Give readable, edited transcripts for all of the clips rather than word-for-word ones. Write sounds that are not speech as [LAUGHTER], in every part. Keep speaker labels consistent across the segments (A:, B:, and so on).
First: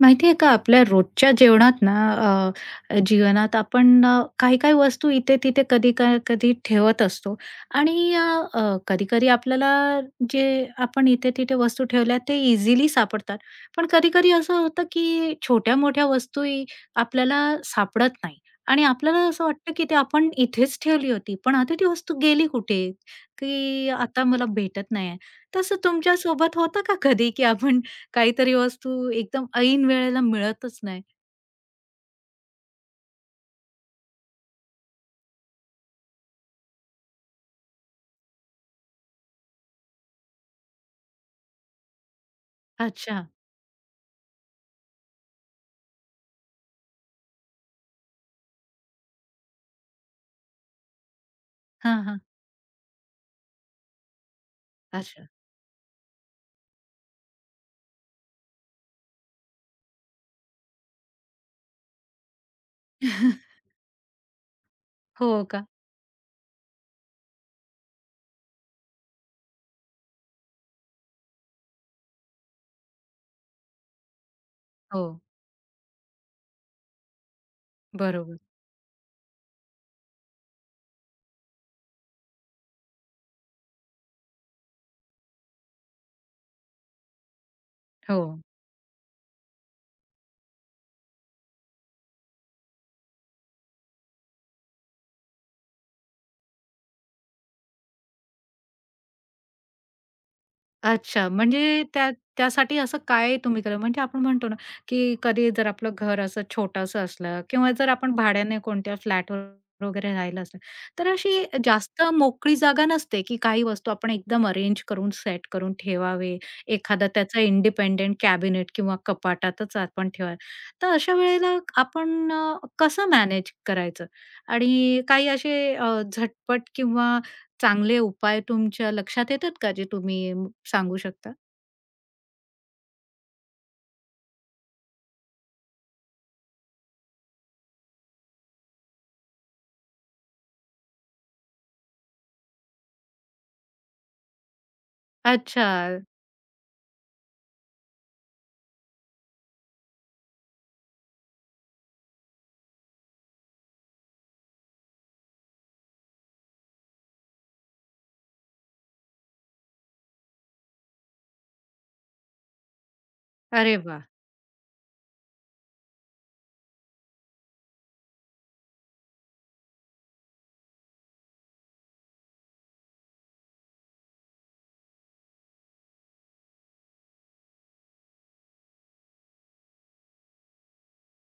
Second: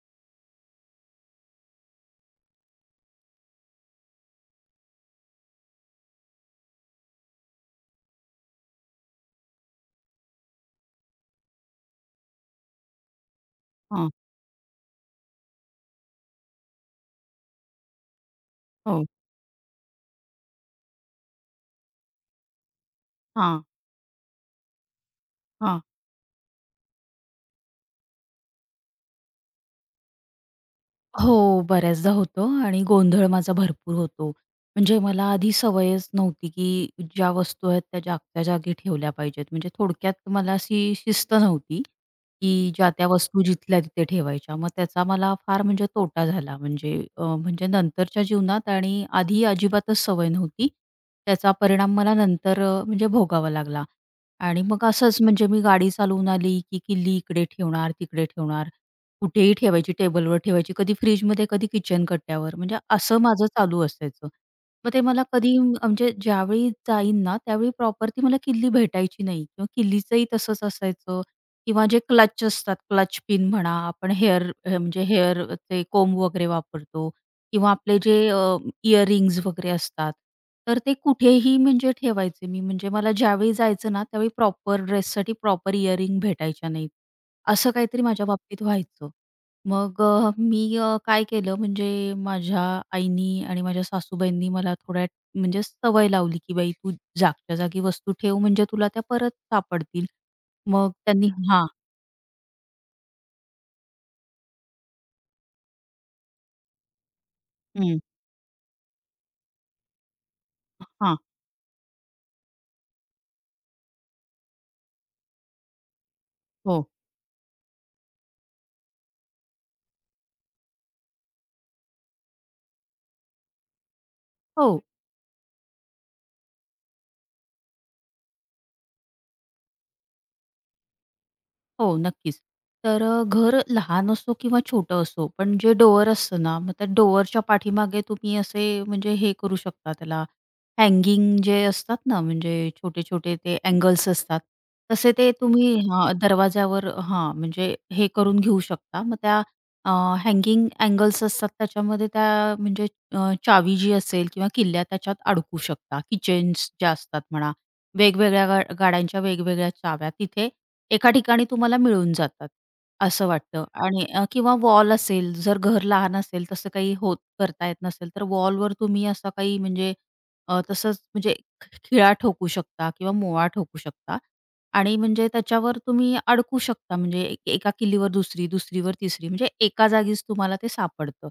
A: माहिती आहे का, आपल्या रोजच्या जेवणात ना जीवनात आपण काही-काही वस्तू इथे-तिथे, कधी-कधी ठेवत असतो आणि कधी-कधी आपल्याला जे आपण इथे-तिथे वस्तू ठेवल्या ते इझिली सापडतात. पण
B: हां,
A: कधी-कधी असं होतं, की छोट्या-मोठ्या वस्तूही आपल्याला सापडत नाही आणि
B: हो.
A: आपल्याला असं वाटतं, की ते आपण इथेच ठेवली होती, पण आता ती वस्तू गेली कुठे?
B: हां,
A: की आता मला भेटत नाहीये. तसं
B: हां.
A: तुमच्यासोबत होतं का कधी, की आपण काहीतरी वस्तू एकदम ऐन वेळेला मिळतच नाही.
B: हो, बऱ्याचदा होतं आणि गोंधळ माझा भरपूर होतो. म्हणजे मला आधी सवयच नव्हती, की ज्या वस्तू आहेत त्या जागच्या जागी ठेवल्या पाहिजेत. म्हणजे थोडक्यात मला अशी शिस्त नव्हती, की ज्या त्या
A: अच्छा.
B: वस्तू जिथल्या तिथे ठेवायच्या. मग त्याचा मला फार म्हणजे तोटा झाला. म्हणजे म्हणजे नंतरच्या जीवनात आणि आधी अजिबातच सवय नव्हती. त्याचा परिणाम
A: हां,
B: मला
A: हां.
B: नंतर म्हणजे भोगावा लागला. आणि मग असंच
A: अच्छा.
B: म्हणजे मी गाडी चालवून आली, की किल्ली इकडे ठेवणार, तिकडे ठेवणार. कुठेही ठेवायची, टेबलवर ठेवायची, कधी फ्रिजमध्ये, कधी किचन कट्ट्यावर. म्हणजे असं माझं
A: [LAUGHS]
B: चालू असायचं. मग ते मला
A: हो
B: कधी
A: का?
B: म्हणजे ज्यावेळी जाईन ना, त्यावेळी प्रॉपर ती मला किल्ली भेटायची नाही किंवा किल्लीचंही तसंच असायचं किंवा जे क्लच असतात, क्लच पिन म्हणा, आपण हेअर म्हणजे
A: हो.
B: हेअर ते कोंब वगैरे वापरतो किंवा आपले जे
A: बरोबर.
B: इयरिंग्ज वगैरे असतात, तर ते कुठेही म्हणजे ठेवायचे मी. म्हणजे मला ज्यावेळी जायचं ना, त्यावेळी प्रॉपर ड्रेससाठी प्रॉपर इयरिंग भेटायच्या नाहीत. असं काहीतरी
A: हो.
B: माझ्या बाबतीत व्हायचं. मग मी काय केलं म्हणजे माझ्या आईनी आणि माझ्या सासूबाईंनी मला थोड्या म्हणजे सवय लावली, की "बाई तू जागच्या जागी वस्तू ठेव म्हणजे तुला त्या परत सापडतील." मग त्यांनी
A: अच्छा,
B: हां.
A: म्हणजे त्या त्यासाठी असं काय तुम्ही केलं? म्हणजे आपण म्हणतो ना, की कधी जर आपलं घर असं छोटंसं असलं किंवा जर
B: हं.
A: आपण भाड्याने कोणत्या फ्लॅटवर वगैरे राहिलं असलं, तर
B: हां.
A: अशी जास्त मोकळी जागा नसते, की काही वस्तू आपण एकदम अरेंज करून सेट करून ठेवावे.
B: हो.
A: एखादा त्याचा इंडिपेंडेंट कॅबिनेट किंवा कपाटातच आपण ठेवावे. तर अशा वेळेला आपण कसं मॅनेज करायचं?
B: हो.
A: आणि काही असे झटपट किंवा चांगले उपाय तुमच्या लक्षात येतात का जे सांगू शकता?
B: हो, नक्कीच. तर घर लहान असो किंवा छोटं असो, पण जे डोअर असतं ना, मग त्या डोअरच्या पाठीमागे तुम्ही असे म्हणजे हे करू शकता त्याला हँगिंग जे असतात ना, म्हणजे छोटे-छोटे ते अँगल्स असतात, तसे ते
A: अच्छा.
B: तुम्ही हां, दरवाजावर हां, म्हणजे हे करून घेऊ शकता. मग त्या हँगिंग अँगल्स असतात त्याच्यामध्ये त्या म्हणजे चावी जी असेल किंवा किल्ल्या त्याच्यात अडकू शकता. की ज्या असतात म्हणा, वेगवेगळ्या गाड्यांच्या वेगवेगळ्या चाव्या तिथे एका ठिकाणी तुम्हाला मिळून जातात, असं वाटतं
A: अरे वाह!
B: आणि किंवा वॉल असेल, जर घर लहान असेल, तसं काही होत करता येत नसेल, तर वॉलवर तुम्ही असा काही म्हणजे तसंच म्हणजे खिळा ठोकू शकता किंवा मोळा ठोकू शकता आणि म्हणजे त्याच्यावर तुम्ही अडकू शकता. म्हणजे एका किल्लीवर दुसरी, दुसरीवर तिसरी म्हणजे एका जागीच तुम्हाला ते सापडतं,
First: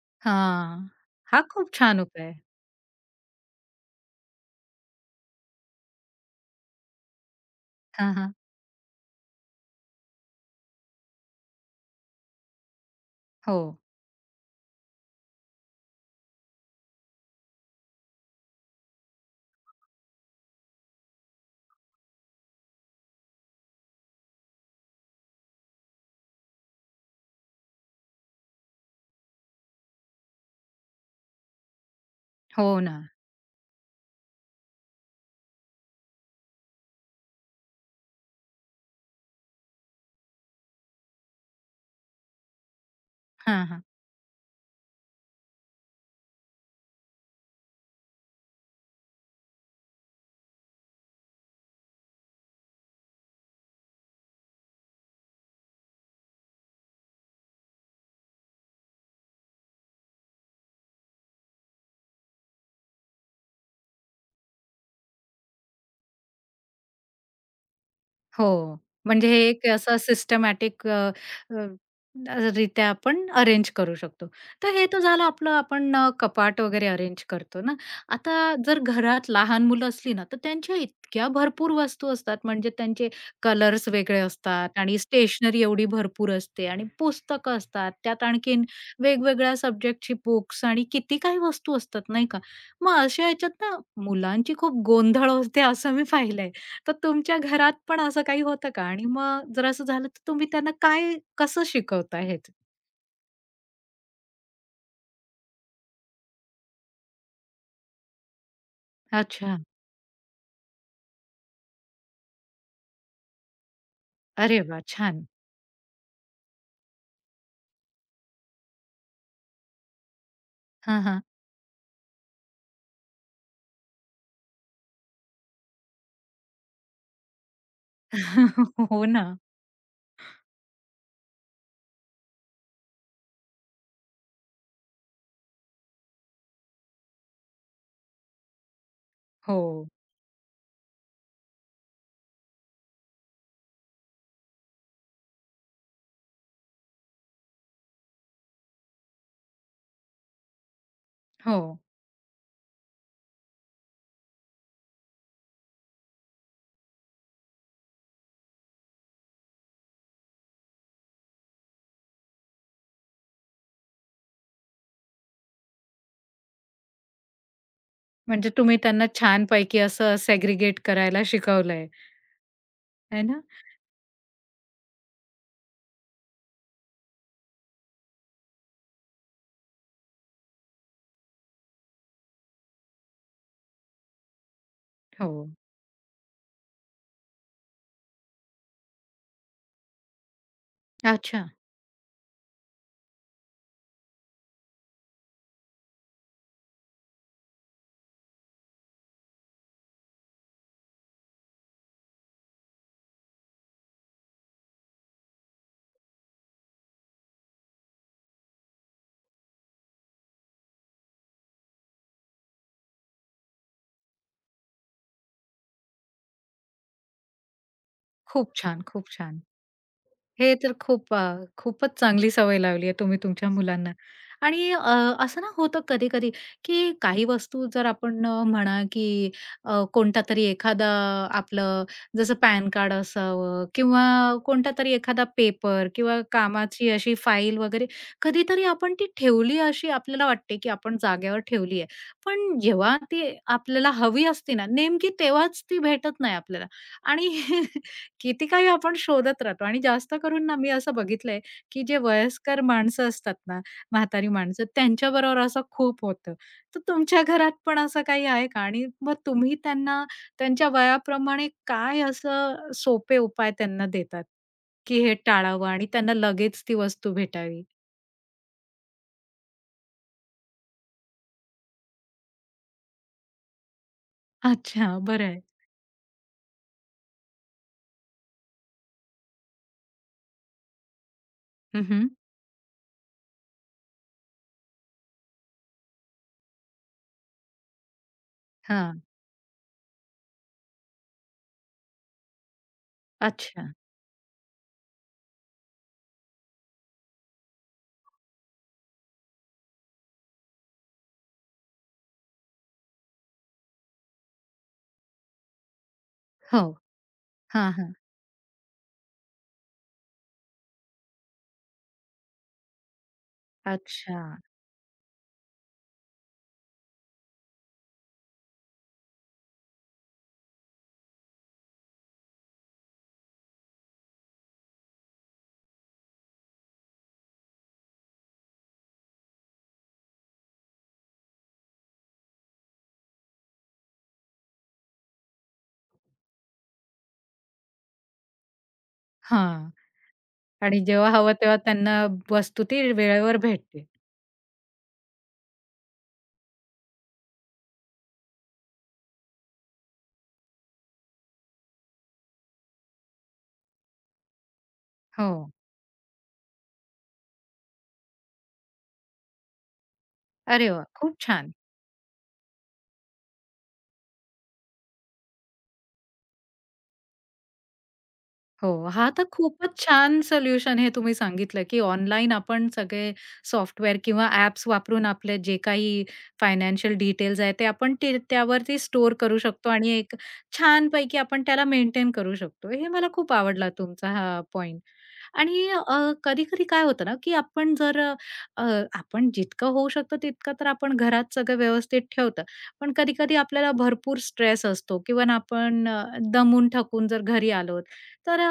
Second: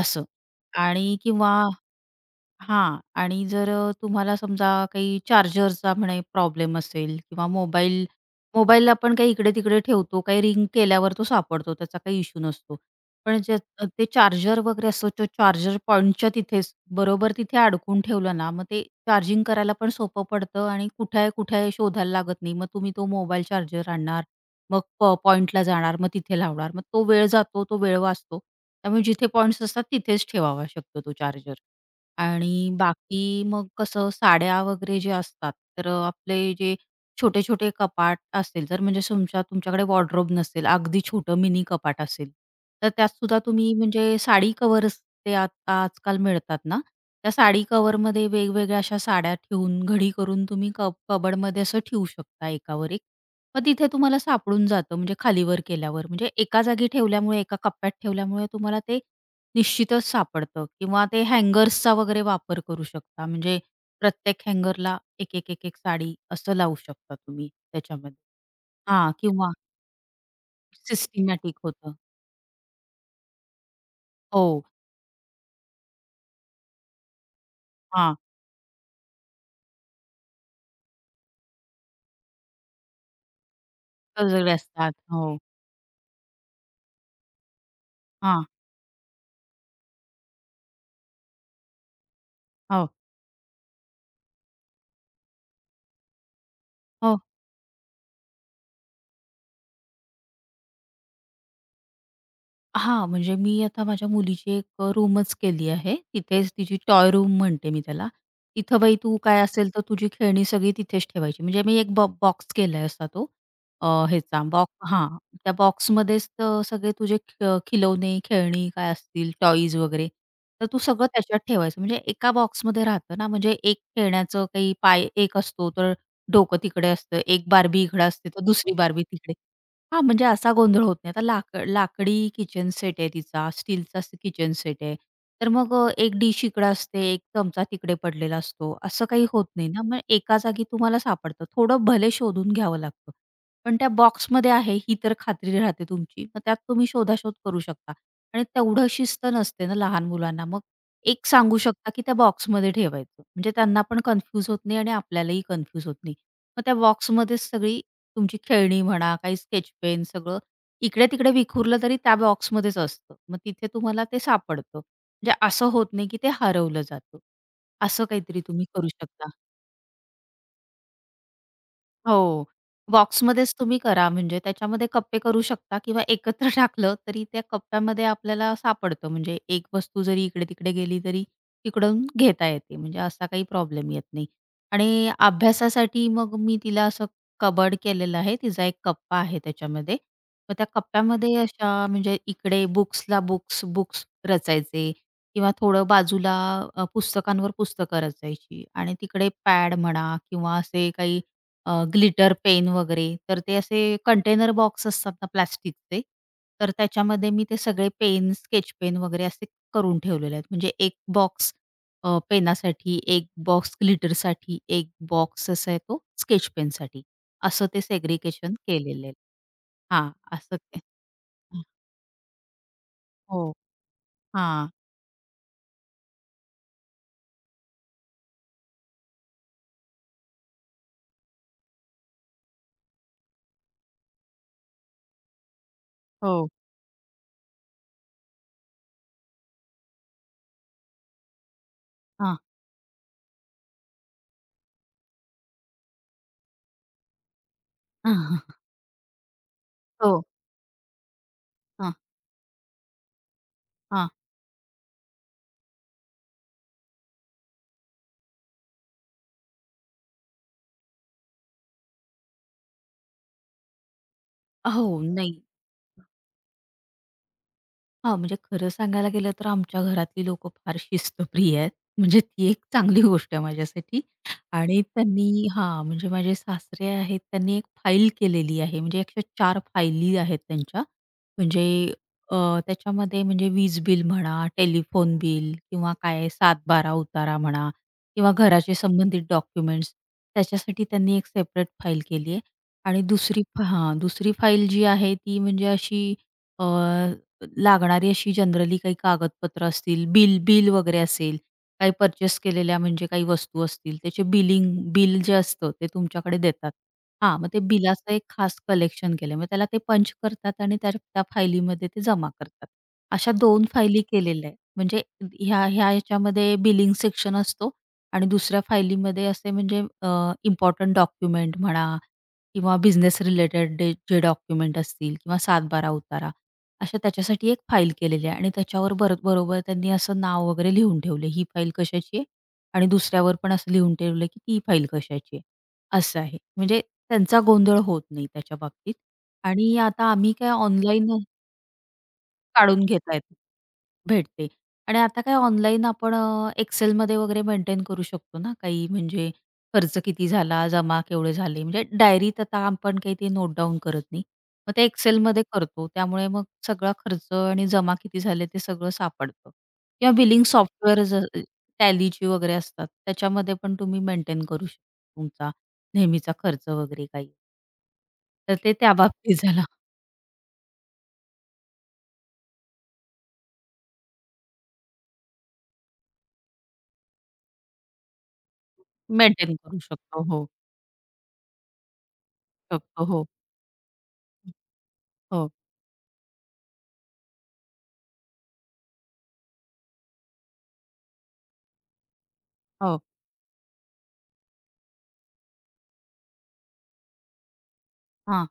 B: असं.
A: हां.
B: आणि
A: हा
B: किंवा
A: खूप छान उपाय आहे.
B: हां. आणि जर तुम्हाला समजा काही चार्जरचा म्हणे प्रॉब्लेम असेल किंवा मोबाईल
A: हां, हां.
B: मोबाईल आपण काही इकडे-तिकडे ठेवतो, काही रिंग केल्यावर तो सापडतो, त्याचा काही इश्यू नसतो. पण जे
A: हो.
B: ते चार्जर वगैरे असतो, तो चार्जर पॉइंटच्या तिथेच बरोबर तिथे अडकून ठेवलं ना, मग ते चार्जिंग करायला पण सोपं पडतं आणि कुठे आहे, कुठे आहे शोधायला लागत नाही. मग तुम्ही तो मोबाईल चार्जर आणणार, मग पॉइंटला जाणार, मग तिथे लावणार. मग तो वेळ जातो, तो वेळ वाचतो. त्यामुळे जिथे पॉइंट्स असतात तिथेच ठेवावा शकतो तो चार्जर.
A: हो
B: आणि
A: ना.
B: बाकी मग कसं साड्या वगैरे जे असतात, तर आपले जे छोटे-छोटे कपाट असेल, जर म्हणजे तुमच्याकडे वॉर्डरोब नसेल, अगदी छोटं मिनी कपाट असेल, तर त्यातसुद्धा
A: हां,
B: तुम्ही
A: हां.
B: म्हणजे साडी कव्हर्स ते आता आजकाल मिळतात ना, त्या साडी कव्हरमध्ये वेगवेगळ्या अशा साड्या ठेवून, घडी करून तुम्ही कबोर्डमध्ये असं ठेवू शकता एकावर एक. मग तिथे तुम्हाला सापडून जातं म्हणजे खालीवर केल्यावर. म्हणजे एका जागी ठेवल्यामुळे, एका कप्प्यात ठेवल्यामुळे तुम्हाला ते निश्चितच सापडतं किंवा ते हँगर्सचा वगैरे वापर करू शकता. म्हणजे प्रत्येक हँगरला एक, एक, एक, एक साडी असं लावू शकता तुम्ही त्याच्यामध्ये.
A: हो.
B: हां,
A: म्हणजे हे
B: किंवा
A: एक असं सिस्टमॅटिक
B: सिस्टिमॅटिक होतं.
A: रित्या आपण अरेंज करू शकतो.
B: हो,
A: तर हे तर झालं आपलं आपण कपाट वगैरे अरेंज करतो ना.
B: हां,
A: आता जर घरात लहान मुलं असली ना, तर त्यांच्या इतक्या भरपूर वस्तू असतात. म्हणजे त्यांचे कलर्स वेगळे
B: सजवले
A: असतात
B: असतात.
A: आणि
B: हो,
A: स्टेशनरी एवढी भरपूर असते आणि पुस्तकं असतात. त्यात
B: हां,
A: आणखीन वेगवेगळ्या सब्जेक्टची बुक्स आणि किती काही वस्तू असतात, नाही का?
B: हो,
A: मग अशा ह्याच्यात ना मुलांची खूप गोंधळ होते असं मी पाहिलंय. तर
B: हो.
A: तुमच्या घरात पण असं काही होतं का? आणि मग जर असं झालं, तर तुम्ही त्यांना काय कसं शिकवता हेच?
B: हां, म्हणजे मी आता माझ्या मुलीची एक रूमच केली आहे. तिथेच तिची टॉय रूम म्हणते मी त्याला. तिथं बाई तू काय
A: अच्छा.
B: असेल तर तुझी खेळणी सगळी तिथेच ठेवायची. म्हणजे मी एक बॉक्स केलाय असा तो ह्याचा
A: अरे वाह!
B: बॉक्स हां,
A: छान.
B: त्या बॉक्समध्येच तर सगळे तुझे खिलौने, खेळणी काय असतील, टॉयज वगैरे, तर तू
A: हां,
B: सगळं
A: हां.
B: त्याच्यात ठेवायचं. म्हणजे एका बॉक्समध्ये राहतं ना, म्हणजे एक खेळण्याचं काही पाय एक असतो, तर डोकं तिकडे असतं. एक बार्बी इकडे असते, तर दुसरी
A: [LAUGHS]
B: बार्बी
A: हो ना.
B: तिकडे. हा, म्हणजे असा गोंधळ होत नाही. आता लाकडी किचन सेट आहे तिचा, स्टीलचा किचन सेट आहे. तर मग एक डिश इकडे असते, एक चमचा तिकडे पडलेला असतो, असं काही होत
A: हो,
B: नाही ना. मग एका जागी तुम्हाला सापडतं. थोडं भले शोधून घ्यावं लागतं. पण त्या बॉक्समध्ये आहे ही तर खात्री राहते तुमची. मग त्यात तुम्ही शोधाशोध करू शकता आणि तेवढं शिस्त नसते ना लहान मुलांना. मग एक सांगू
A: हो.
B: शकता, की त्या बॉक्समध्ये ठेवायचं. म्हणजे त्यांना पण कन्फ्यूज होत नाही आणि आपल्यालाही कन्फ्यूज होत नाही. मग त्या बॉक्समध्येच सगळी तुमची खेळणी म्हणा, काही स्केच पेन सगळं इकडे-तिकडे विखुरलं तरी त्या बॉक्समध्येच असतं. मग तिथे तुम्हाला ते सापडतं. म्हणजे असं होत नाही की ते हरवलं जातं. असं काहीतरी
A: म्हणजे
B: तुम्ही
A: तुम्ही
B: करू
A: त्यांना
B: शकता.
A: छानपैकी असं सेग्रीगेट करायला शिकवलंय,
B: हो.
A: आहे ना?
B: बॉक्समध्येच तुम्ही करा म्हणजे त्याच्यामध्ये कप्पे करू शकता किंवा एकत्र टाकलं तरी त्या कप्प्यामध्ये आपल्याला सापडतं. म्हणजे एक वस्तू जरी इकडे-तिकडे गेली तरी तिकडून घेता येते. म्हणजे असा काही प्रॉब्लेम येत नाही. आणि
A: हो.
B: अभ्यासासाठी मग मी तिला असं कबर्ड केलेलं आहे. तिचा एक कप्पा आहे त्याच्यामध्ये. मग त्या कप्प्यामध्ये
A: अच्छा.
B: अशा म्हणजे इकडे बुक्सला बुक्स, बुक्स रचायचे किंवा थोडं बाजूला पुस्तकांवर पुस्तकं रचायची आणि तिकडे पॅड म्हणा किंवा असे काही ग्लिटर पेन वगैरे, तर ते असे कंटेनर बॉक्स असतात ना प्लास्टिकचे, तर त्याच्यामध्ये मी ते सगळे पेन, स्केच पेन वगैरे असे करून ठेवलेले आहेत. म्हणजे एक बॉक्स पेनासाठी, एक बॉक्स ग्लिटरसाठी, एक बॉक्स असा आहे तो स्केच पेनसाठी. असं ते
A: खूप
B: सेग्रीगेशन
A: छान,
B: केलेलं
A: खूप
B: आहे.
A: छान.
B: हां,
A: हे
B: असं
A: तर
B: ते.
A: खूप खूपच चांगली सवय लावली आहे तुम्ही
B: हो.
A: तुमच्या मुलांना.
B: हां.
A: आणि असं ना होतं कधी-कधी, की काही वस्तू जर आपण म्हणा, की कोणतातरी एखादा आपलं जसं पॅन कार्ड असावं किंवा कोणता तरी एखादा पेपर किंवा
B: हो.
A: कामाची अशी फाईल वगैरे कधीतरी आपण ती ठेवली अशी आपल्याला वाटते, की आपण जागेवर ठेवली आहे.
B: हां.
A: पण जेव्हा ती आपल्याला हवी असते ना, नेमकी तेव्हाच ती भेटत नाही आपल्याला आणि [LAUGHS] किती
B: [LAUGHS]
A: काही आपण शोधत राहतो आणि जास्त
B: हो.
A: करून ना मी असं बघितलंय, की
B: हां.
A: जे वयस्कर माणसं असतात ना,
B: हां.
A: म्हातारी माणसं त्यांच्याबरोबर असं खूप होतं. तर तुमच्या घरात पण असं काही आहे का? आणि मग तुम्ही त्यांना त्यांच्या वयाप्रमाणे काय असं सोपे उपाय त्यांना देतात,
B: हो,
A: की हे
B: नाही.
A: टाळावं आणि त्यांना लगेच ती वस्तू भेटावी?
B: हां, म्हणजे खरं सांगायला गेलं तर आमच्या घरातली लोकं फार शिस्तप्रिय आहेत. म्हणजे ती एक चांगली गोष्ट आहे माझ्यासाठी आणि
A: अच्छा, बरं आहे.
B: त्यांनी हां, म्हणजे माझे सासरे आहेत, त्यांनी एक फाईल केलेली आहे. म्हणजे 104 फायली आहेत त्यांच्या. म्हणजे
A: हं, हं.
B: अ, त्याच्यामध्ये म्हणजे वीज बिल म्हणा, टेलिफोन बिल किंवा काय 7-12 उतारा म्हणा किंवा घराचे संबंधित डॉक्युमेंट्स त्याच्यासाठी त्यांनी एक सेपरेट फाईल केली आहे आणि दुसरी
A: अच्छा.
B: हां, दुसरी फाईल जी आहे ती म्हणजे अशी लागणारी अशी जनरली काही कागदपत्र असतील, बिल बिल वगैरे असेल, काही पर्चेस केलेल्या म्हणजे काही वस्तू असतील, त्याचे बिल जे असतं ते तुमच्याकडे
A: हो.
B: देतात. हां, मग ते
A: हां, हां.
B: बिलाचं एक खास कलेक्शन केलं. मग त्याला ते पंच करतात आणि त्या त्या फायलीमध्ये ते जमा करतात. अशा 2 फायली
A: अच्छा.
B: केलेल्या आहेत. म्हणजे ह्या ह्या ह्याच्यामध्ये बिलिंग सेक्शन असतो आणि दुसऱ्या फायलीमध्ये असे म्हणजे डॉक्युमेंट म्हणा किंवा बिझनेस रिलेटेड जे डॉक्युमेंट असतील किंवा 7 उतारा अशा त्याच्यासाठी एक फाईल केलेली आहे आणि त्याच्यावर बरोबर त्यांनी असं नाव वगैरे लिहून ठेवलं, ही फाईल कशाची आहे आणि दुसऱ्यावर पण असं लिहून ठेवलं, की ती फाईल कशाची आहे. असं आहे. म्हणजे त्यांचा गोंधळ होत नाही त्याच्या बाबतीत
A: हां.
B: आणि आता आम्ही काय
A: आणि
B: ऑनलाईन
A: जेव्हा हवं तेव्हा त्यांना वस्तू ती
B: काढून घेता येते.
A: वेळेवर भेटते.
B: भेटते आणि आता काय ऑनलाईन आपण Excelमध्ये वगैरे मेंटेन करू शकतो ना, काही म्हणजे खर्च किती झाला, जमा केवढे झाले, म्हणजे डायरीत आता आपण काही ते नोट डाउन करत नाही. मग ते
A: हो.
B: Excelमध्ये करतो. त्यामुळे मग सगळा खर्च आणि जमा किती झाले ते सगळं सापडतं किंवा बिलिंग
A: अरे वा, खूप
B: सॉफ्टवेअर
A: छान.
B: टॅलीची वगैरे असतात, त्याच्यामध्ये पण तुम्ही मेंटेन करू शकता तुमचा नेहमीचा खर्च वगैरे काही. तर
A: हो,
B: ते त्या
A: हा तर
B: बाबतीत झाला
A: खूपच छान सोल्युशन हे तुम्ही सांगितलं, की ऑनलाईन आपण सगळे सॉफ्टवेअर किंवा ॲप्स वापरून आपले जे काही फायनान्शियल डिटेल्स आहेत, ते आपण ते त्यावरती स्टोअर करू
B: मेंटेन
A: शकतो
B: करू
A: आणि एक
B: शकतो. हो,
A: छानपैकी आपण त्याला मेंटेन करू शकतो. हे
B: शकतो.
A: मला
B: हो,
A: खूप आवडला तुमचा हा पॉइंट.
B: हो,
A: आणि कधी-कधी काय होतं ना, की आपण जर अ, आपण जितकं होऊ शकतं तितकं तर आपण घरात सगळं व्यवस्थित ठेवतो. पण
B: हो.
A: कधी-कधी आपल्याला भरपूर स्ट्रेस असतो किंवा ना आपण दमून थकून जर घरी आलो, तर
B: हां,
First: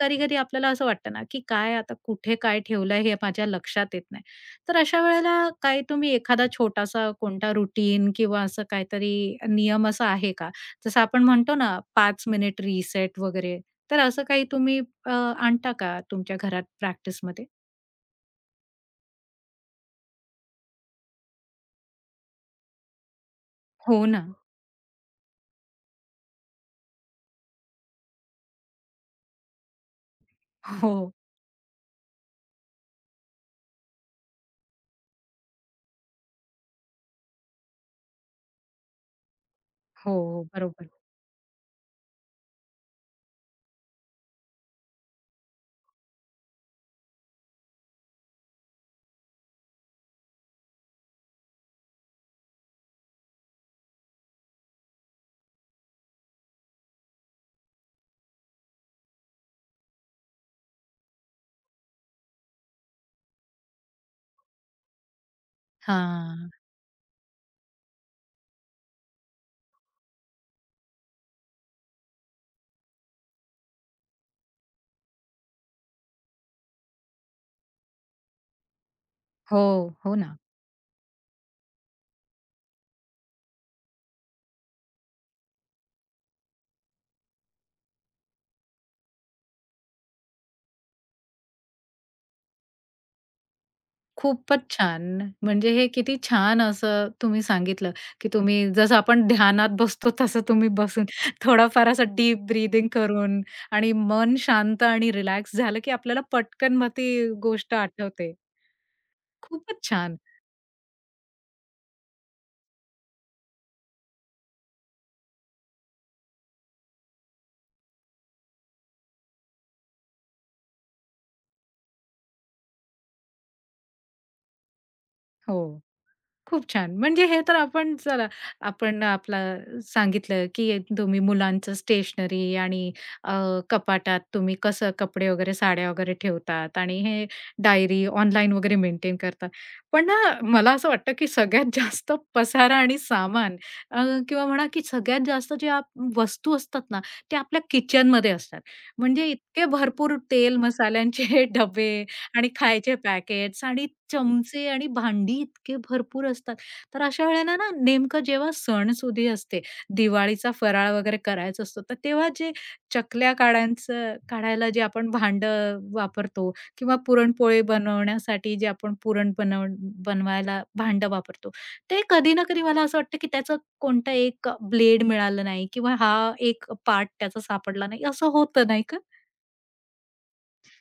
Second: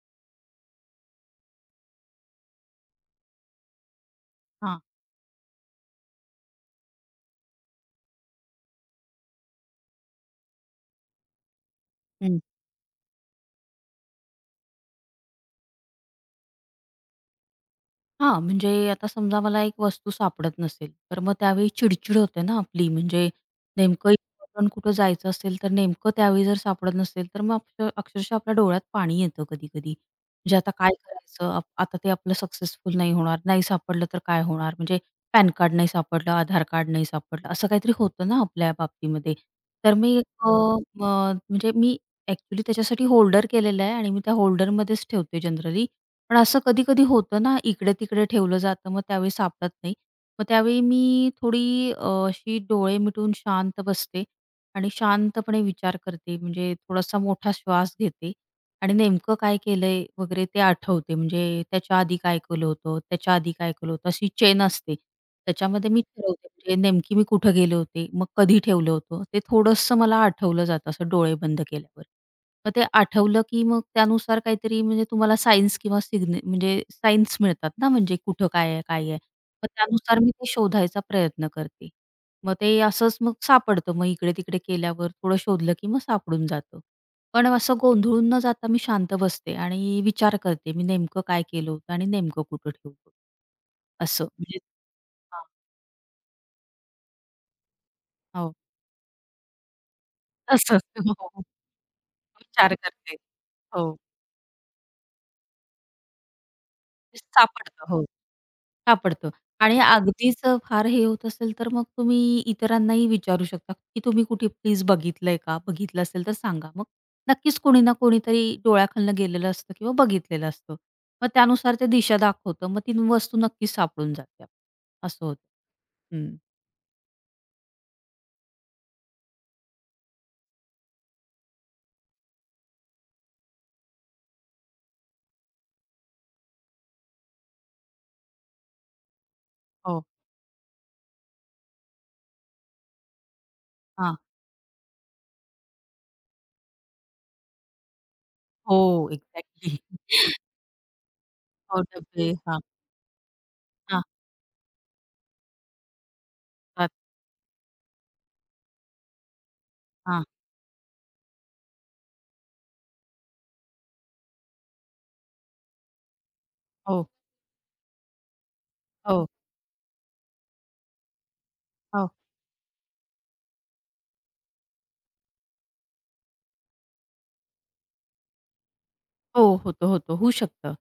A: कधी-कधी आपल्याला असं वाटतं ना, की काय आता कुठे काय ठेवलं हे माझ्या लक्षात येत नाही. तर
B: हां.
A: अशा वेळेला काय तुम्ही एखादा छोटासा कोणता रुटीन किंवा असं काहीतरी नियम असा आहे का? जसं आपण म्हणतो ना 5
B: हं.
A: मिनिट रिसेट वगैरे, तर असं काही तुम्ही अ, आणता का तुमच्या घरात प्रॅक्टिसमध्ये?
B: हां, म्हणजे आता समजा मला एक वस्तू सापडत नसेल, तर मग त्यावेळी चिडचिड होते ना आपली. म्हणजे
A: हो
B: नेमकं
A: ना.
B: इम्पोर्टंट कुठं जायचं असेल, तर नेमकं त्यावेळी जर सापडत नसेल, तर मग अक्षरशः आपल्या डोळ्यात पाणी येतं कधी-कधी. म्हणजे आता काय
A: हो,
B: करायचं? आता ते आपलं सक्सेसफुल नाही होणार. नाही सापडलं तर काय होणार? म्हणजे पॅन कार्ड नाही सापडलं, आधार कार्ड नाही सापडलं, असं काहीतरी होतं ना आपल्या बाबतीमध्ये. तर
A: हो,
B: मी एक,
A: हो. बरोबर.
B: म म्हणजे मी ॲक्चुअली त्याच्यासाठी होल्डर केलेला आहे आणि मी त्या होल्डरमध्येच ठेवते जनरली. पण असं कधी-कधी होतं ना, इकडे-तिकडे ठेवलं जातं, मग त्यावेळी सापडत नाही. मग त्यावेळी मी थोडी अशी डोळे मिटून शांत बसते आणि शांतपणे विचार करते, म्हणजे थोडासा मोठा श्वास घेते आणि नेमकं काय केलंय वगैरे ते आठवते. म्हणजे त्याच्या आधी काय केलं होतं, त्याच्या आधी काय केलं होतं, अशी चेन असते. त्याच्यामध्ये मी ठरवते
A: हां.
B: म्हणजे नेमकी मी कुठं गेले होते, मग कधी ठेवलं होतं, ते थोडंसं मला आठवलं जातं असं डोळे बंद केल्यावर. मग ते आठवलं की मग त्यानुसार काहीतरी म्हणजे तुम्हाला सायन्स किंवा म्हणजे सायन्स मिळतात ना, म्हणजे कुठं काय आहे, काय आहे.
A: हो,
B: मग
A: हो
B: त्यानुसार मी
A: ना.
B: ते शोधायचा प्रयत्न करते. मग ते असंच मग सापडतं. मग इकडे-तिकडे केल्यावर थोडं शोधलं की मग सापडून जातं. पण असं गोंधळून न जाता मी शांत बसते आणि विचार करते, मी नेमकं काय केलं होतं आणि नेमकं कुठं ठेवलं होतं. असं म्हणजे
A: खूपच छान.
B: हां,
A: म्हणजे हे किती छान असं तुम्ही सांगितलं, की
B: हो.
A: तुम्ही जसं आपण ध्यानात बसतो तसं तुम्ही
B: असं असतं.
A: बसून
B: हो, हो.
A: थोडाफार असं डीप
B: विचार
A: ब्रीथिंग
B: करते.
A: करून
B: हो.
A: आणि मन शांत आणि रिलॅक्स झालं, की आपल्याला पटकन मग
B: ते
A: ती गोष्ट
B: सापडतं. हो.
A: आठवते.
B: सापडतो आणि
A: खूपच
B: हो.
A: छान.
B: अगदीच फार हे होत असेल, तर मग तुम्ही इतरांनाही विचारू शकता, की तुम्ही कुठे प्लीज बघितलंय का? बघितलं असेल तर सांगा. मग नक्कीच कोणी ना कोणीतरी डोळ्याखालनं गेलेलं असतं किंवा बघितलेलं असतं. मग त्यानुसार ते दिशा दाखवतं. मग ती वस्तू नक्कीच सापडून जाते. आपल्याला. असं होतं.
A: हो.
B: हं.
A: खूप छान. म्हणजे हे तर आपण चला आपण आपला सांगितलं, की तुम्ही मुलांचं स्टेशनरी आणि अ, कपाटात तुम्ही कसं कपडे वगैरे, साड्या वगैरे ठेवतात आणि हे डायरी ऑनलाईन वगैरे मेंटेन करतात.
B: हो.
A: पण ना मला असं वाटतं, की सगळ्यात [LAUGHS] जास्त पसारा आणि सामान अ,
B: हां.
A: किंवा म्हणा, की सगळ्यात जास्त ज्या वस्तू असतात ना, त्या आपल्या किचनमध्ये असतात.
B: हो,
A: म्हणजे इतके
B: एक्झॅक्टली.
A: भरपूर
B: [LAUGHS]
A: तेल मसाल्यांचे [LAUGHS]
B: हो,
A: डबे
B: डब्बे.
A: आणि
B: हां.
A: खायचे पॅकेट्स आणि
B: हां.
A: चमचे आणि भांडी इतके भरपूर असतात.
B: हां.
A: तर अशा वेळेला ना नेमकं जेव्हा सणसुदी असते,
B: हां.
A: दिवाळीचा फराळ वगैरे करायचा असतो, तर तेव्हा जे चकल्या काढायचं काढायला जे आपण भांड वापरतो किंवा
B: हो.
A: पुरणपोळी बनवण्यासाठी जे आपण
B: हो.
A: पुरण बनव बनवायला भांडं वापरतो, ते
B: हो.
A: कधी ना कधी मला असं वाटतं की त्याचं कोणता एक ब्लेड मिळालं नाही किंवा हा एक पार्ट त्याचा सापडला नाही, असं होतं नाही का?
B: हो, होतं, होतं. होऊ शकतं.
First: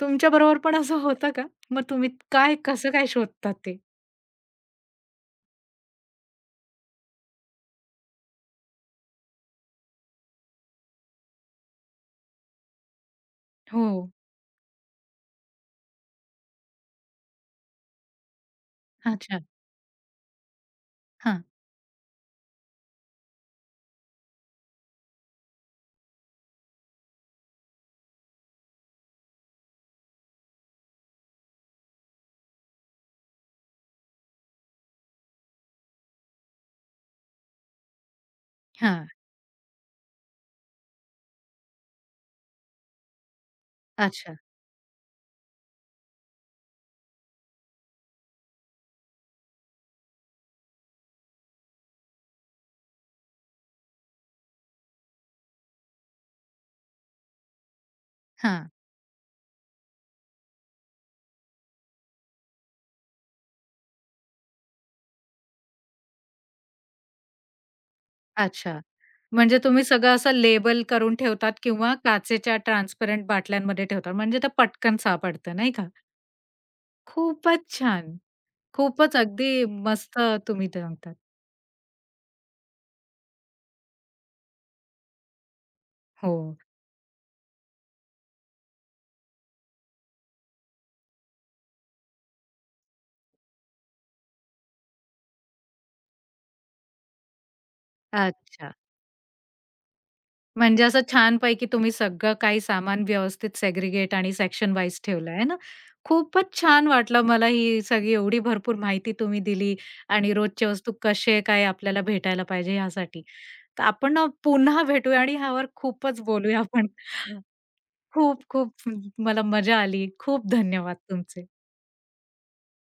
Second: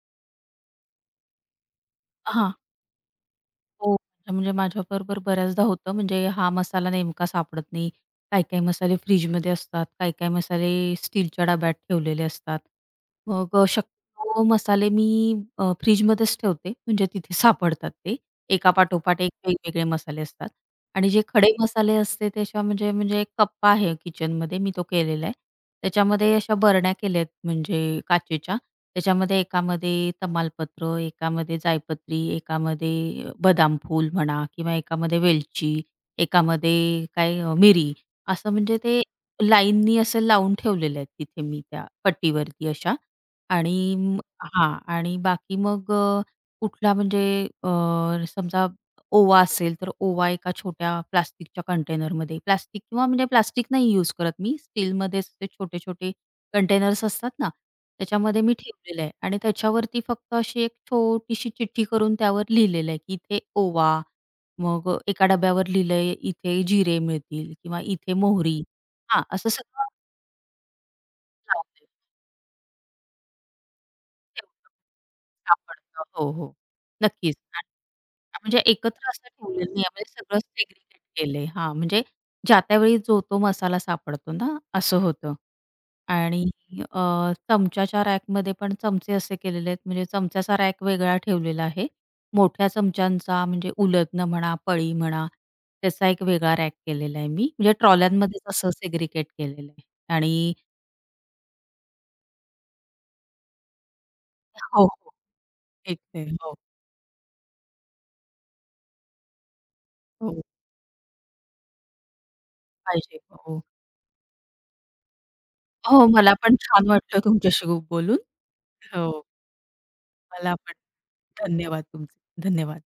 A: तुमच्याबरोबर पण असं होतं का? मग तुम्ही
B: हां.
A: काय कसं काय शोधतात ते?
B: हो, म्हणजे म्हणजे माझ्याबरोबर बऱ्याचदा होतं म्हणजे हा मसाला नेमका सापडत नाही. काही-काही मसाले फ्रिजमध्ये असतात, काही-काही मसाले स्टीलच्या डब्यात ठेवलेले असतात. मग
A: हो.
B: शक्यतो मसाले मी फ्रिजमध्येच ठेवते म्हणजे तिथे सापडतात ते. एका पाठोपाठ एक
A: अच्छा.
B: वेगवेगळे मसाले असतात. आणि जे
A: हां,
B: खडे मसाले असते त्याच्या म्हणजे म्हणजे एक कप्पा आहे किचनमध्ये, मी तो केलेला आहे. त्याच्यामध्ये अशा बरण्या केल्या आहेत म्हणजे काचेच्या. त्याच्यामध्ये एकामध्ये तमालपत्र, एकामध्ये जायपत्री, एकामध्ये बदाम फूल म्हणा किंवा एकामध्ये वेलची, एकामध्ये काय मिरी असं म्हणजे ते
A: हां.
B: लाईननी असं लावून ठेवलेले आहेत तिथे मी त्या पट्टीवरती अशा. आणि
A: अच्छा.
B: हां. आणि बाकी मग कुठला म्हणजे अ, समजा ओवा असेल, तर ओवा एका छोट्या प्लास्टिकच्या कंटेनरमध्ये प्लास्टिक किंवा म्हणजे प्लास्टिक नाही यूज करत मी. स्टीलमध्येच ते छोटे-छोटे कंटेनर्स असतात ना, त्याच्यामध्ये मी
A: हां.
B: ठेवलेलं आहे आणि त्याच्यावरती फक्त अशी एक छोटीशी चिठ्ठी करून त्यावर लिहिलेलं आहे, की इथे ओवा, मग एका डब्यावर लिहिलंय, इथे जिरे मिळतील किंवा इथे मोहरी
A: अच्छा.
B: हां, असं
A: म्हणजे तुम्ही
B: सगळं
A: सगळं असं लेबल करून ठेवतात
B: लावलंय
A: किंवा काचेच्या ट्रान्सपरंट बाटल्यांमध्ये ठेवतात. म्हणजे ते पटकन सापडतं नाही का?
B: सापडतं. हो, हो. नक्कीच.
A: खूपच
B: आणि
A: छान.
B: म्हणजे एकत्र
A: खूपच
B: असं
A: अगदी
B: ठेवलेलं नाहीये. म्हणजे
A: मस्त
B: सगळं
A: तुम्ही
B: सेग्रीगेट
A: सांगतात.
B: केलंय. हां, म्हणजे ज्या त्यावेळी जो तो मसाला सापडतो ना, असं होतं.
A: हो.
B: आणि अ, चमच्याच्या रॅकमध्ये पण चमचे असे केलेले आहेत, म्हणजे चमच्याचा रॅक वेगळा ठेवलेला आहे. मोठ्या चमच्यांचा म्हणजे उलथनं म्हणा, पळी म्हणा, त्याचा एक वेगळा रॅक केलेला आहे मी. म्हणजे ट्रॉल्यांमध्येच असं
A: अच्छा.
B: सेग्रीगेट केलेलं आहे. आणि
A: म्हणजे असं छानपैकी तुम्ही सगळं काही सामान व्यवस्थित सेग्रिगेट आणि सेक्शन
B: हो,
A: वाईज
B: हो.
A: ठेवलं आहे ना.
B: एक ते.
A: खूपच
B: हो,
A: छान वाटलं मला ही सगळी एवढी भरपूर माहिती तुम्ही दिली आणि
B: हो.
A: रोजच्या वस्तू कसे काय आपल्याला भेटायला पाहिजे
B: पाहिजे.
A: ह्यासाठी.
B: हो.
A: तर आपण ना पुन्हा भेटूया आणि ह्यावर
B: हो,
A: खूपच
B: मला पण
A: बोलूया आपण.
B: छान वाटलं तुमच्याशी बोलून.
A: खूप खूप
B: हो,
A: मला मजा आली. खूप
B: मला पण.
A: धन्यवाद तुमचे.
B: धन्यवाद तुमचे. धन्यवाद.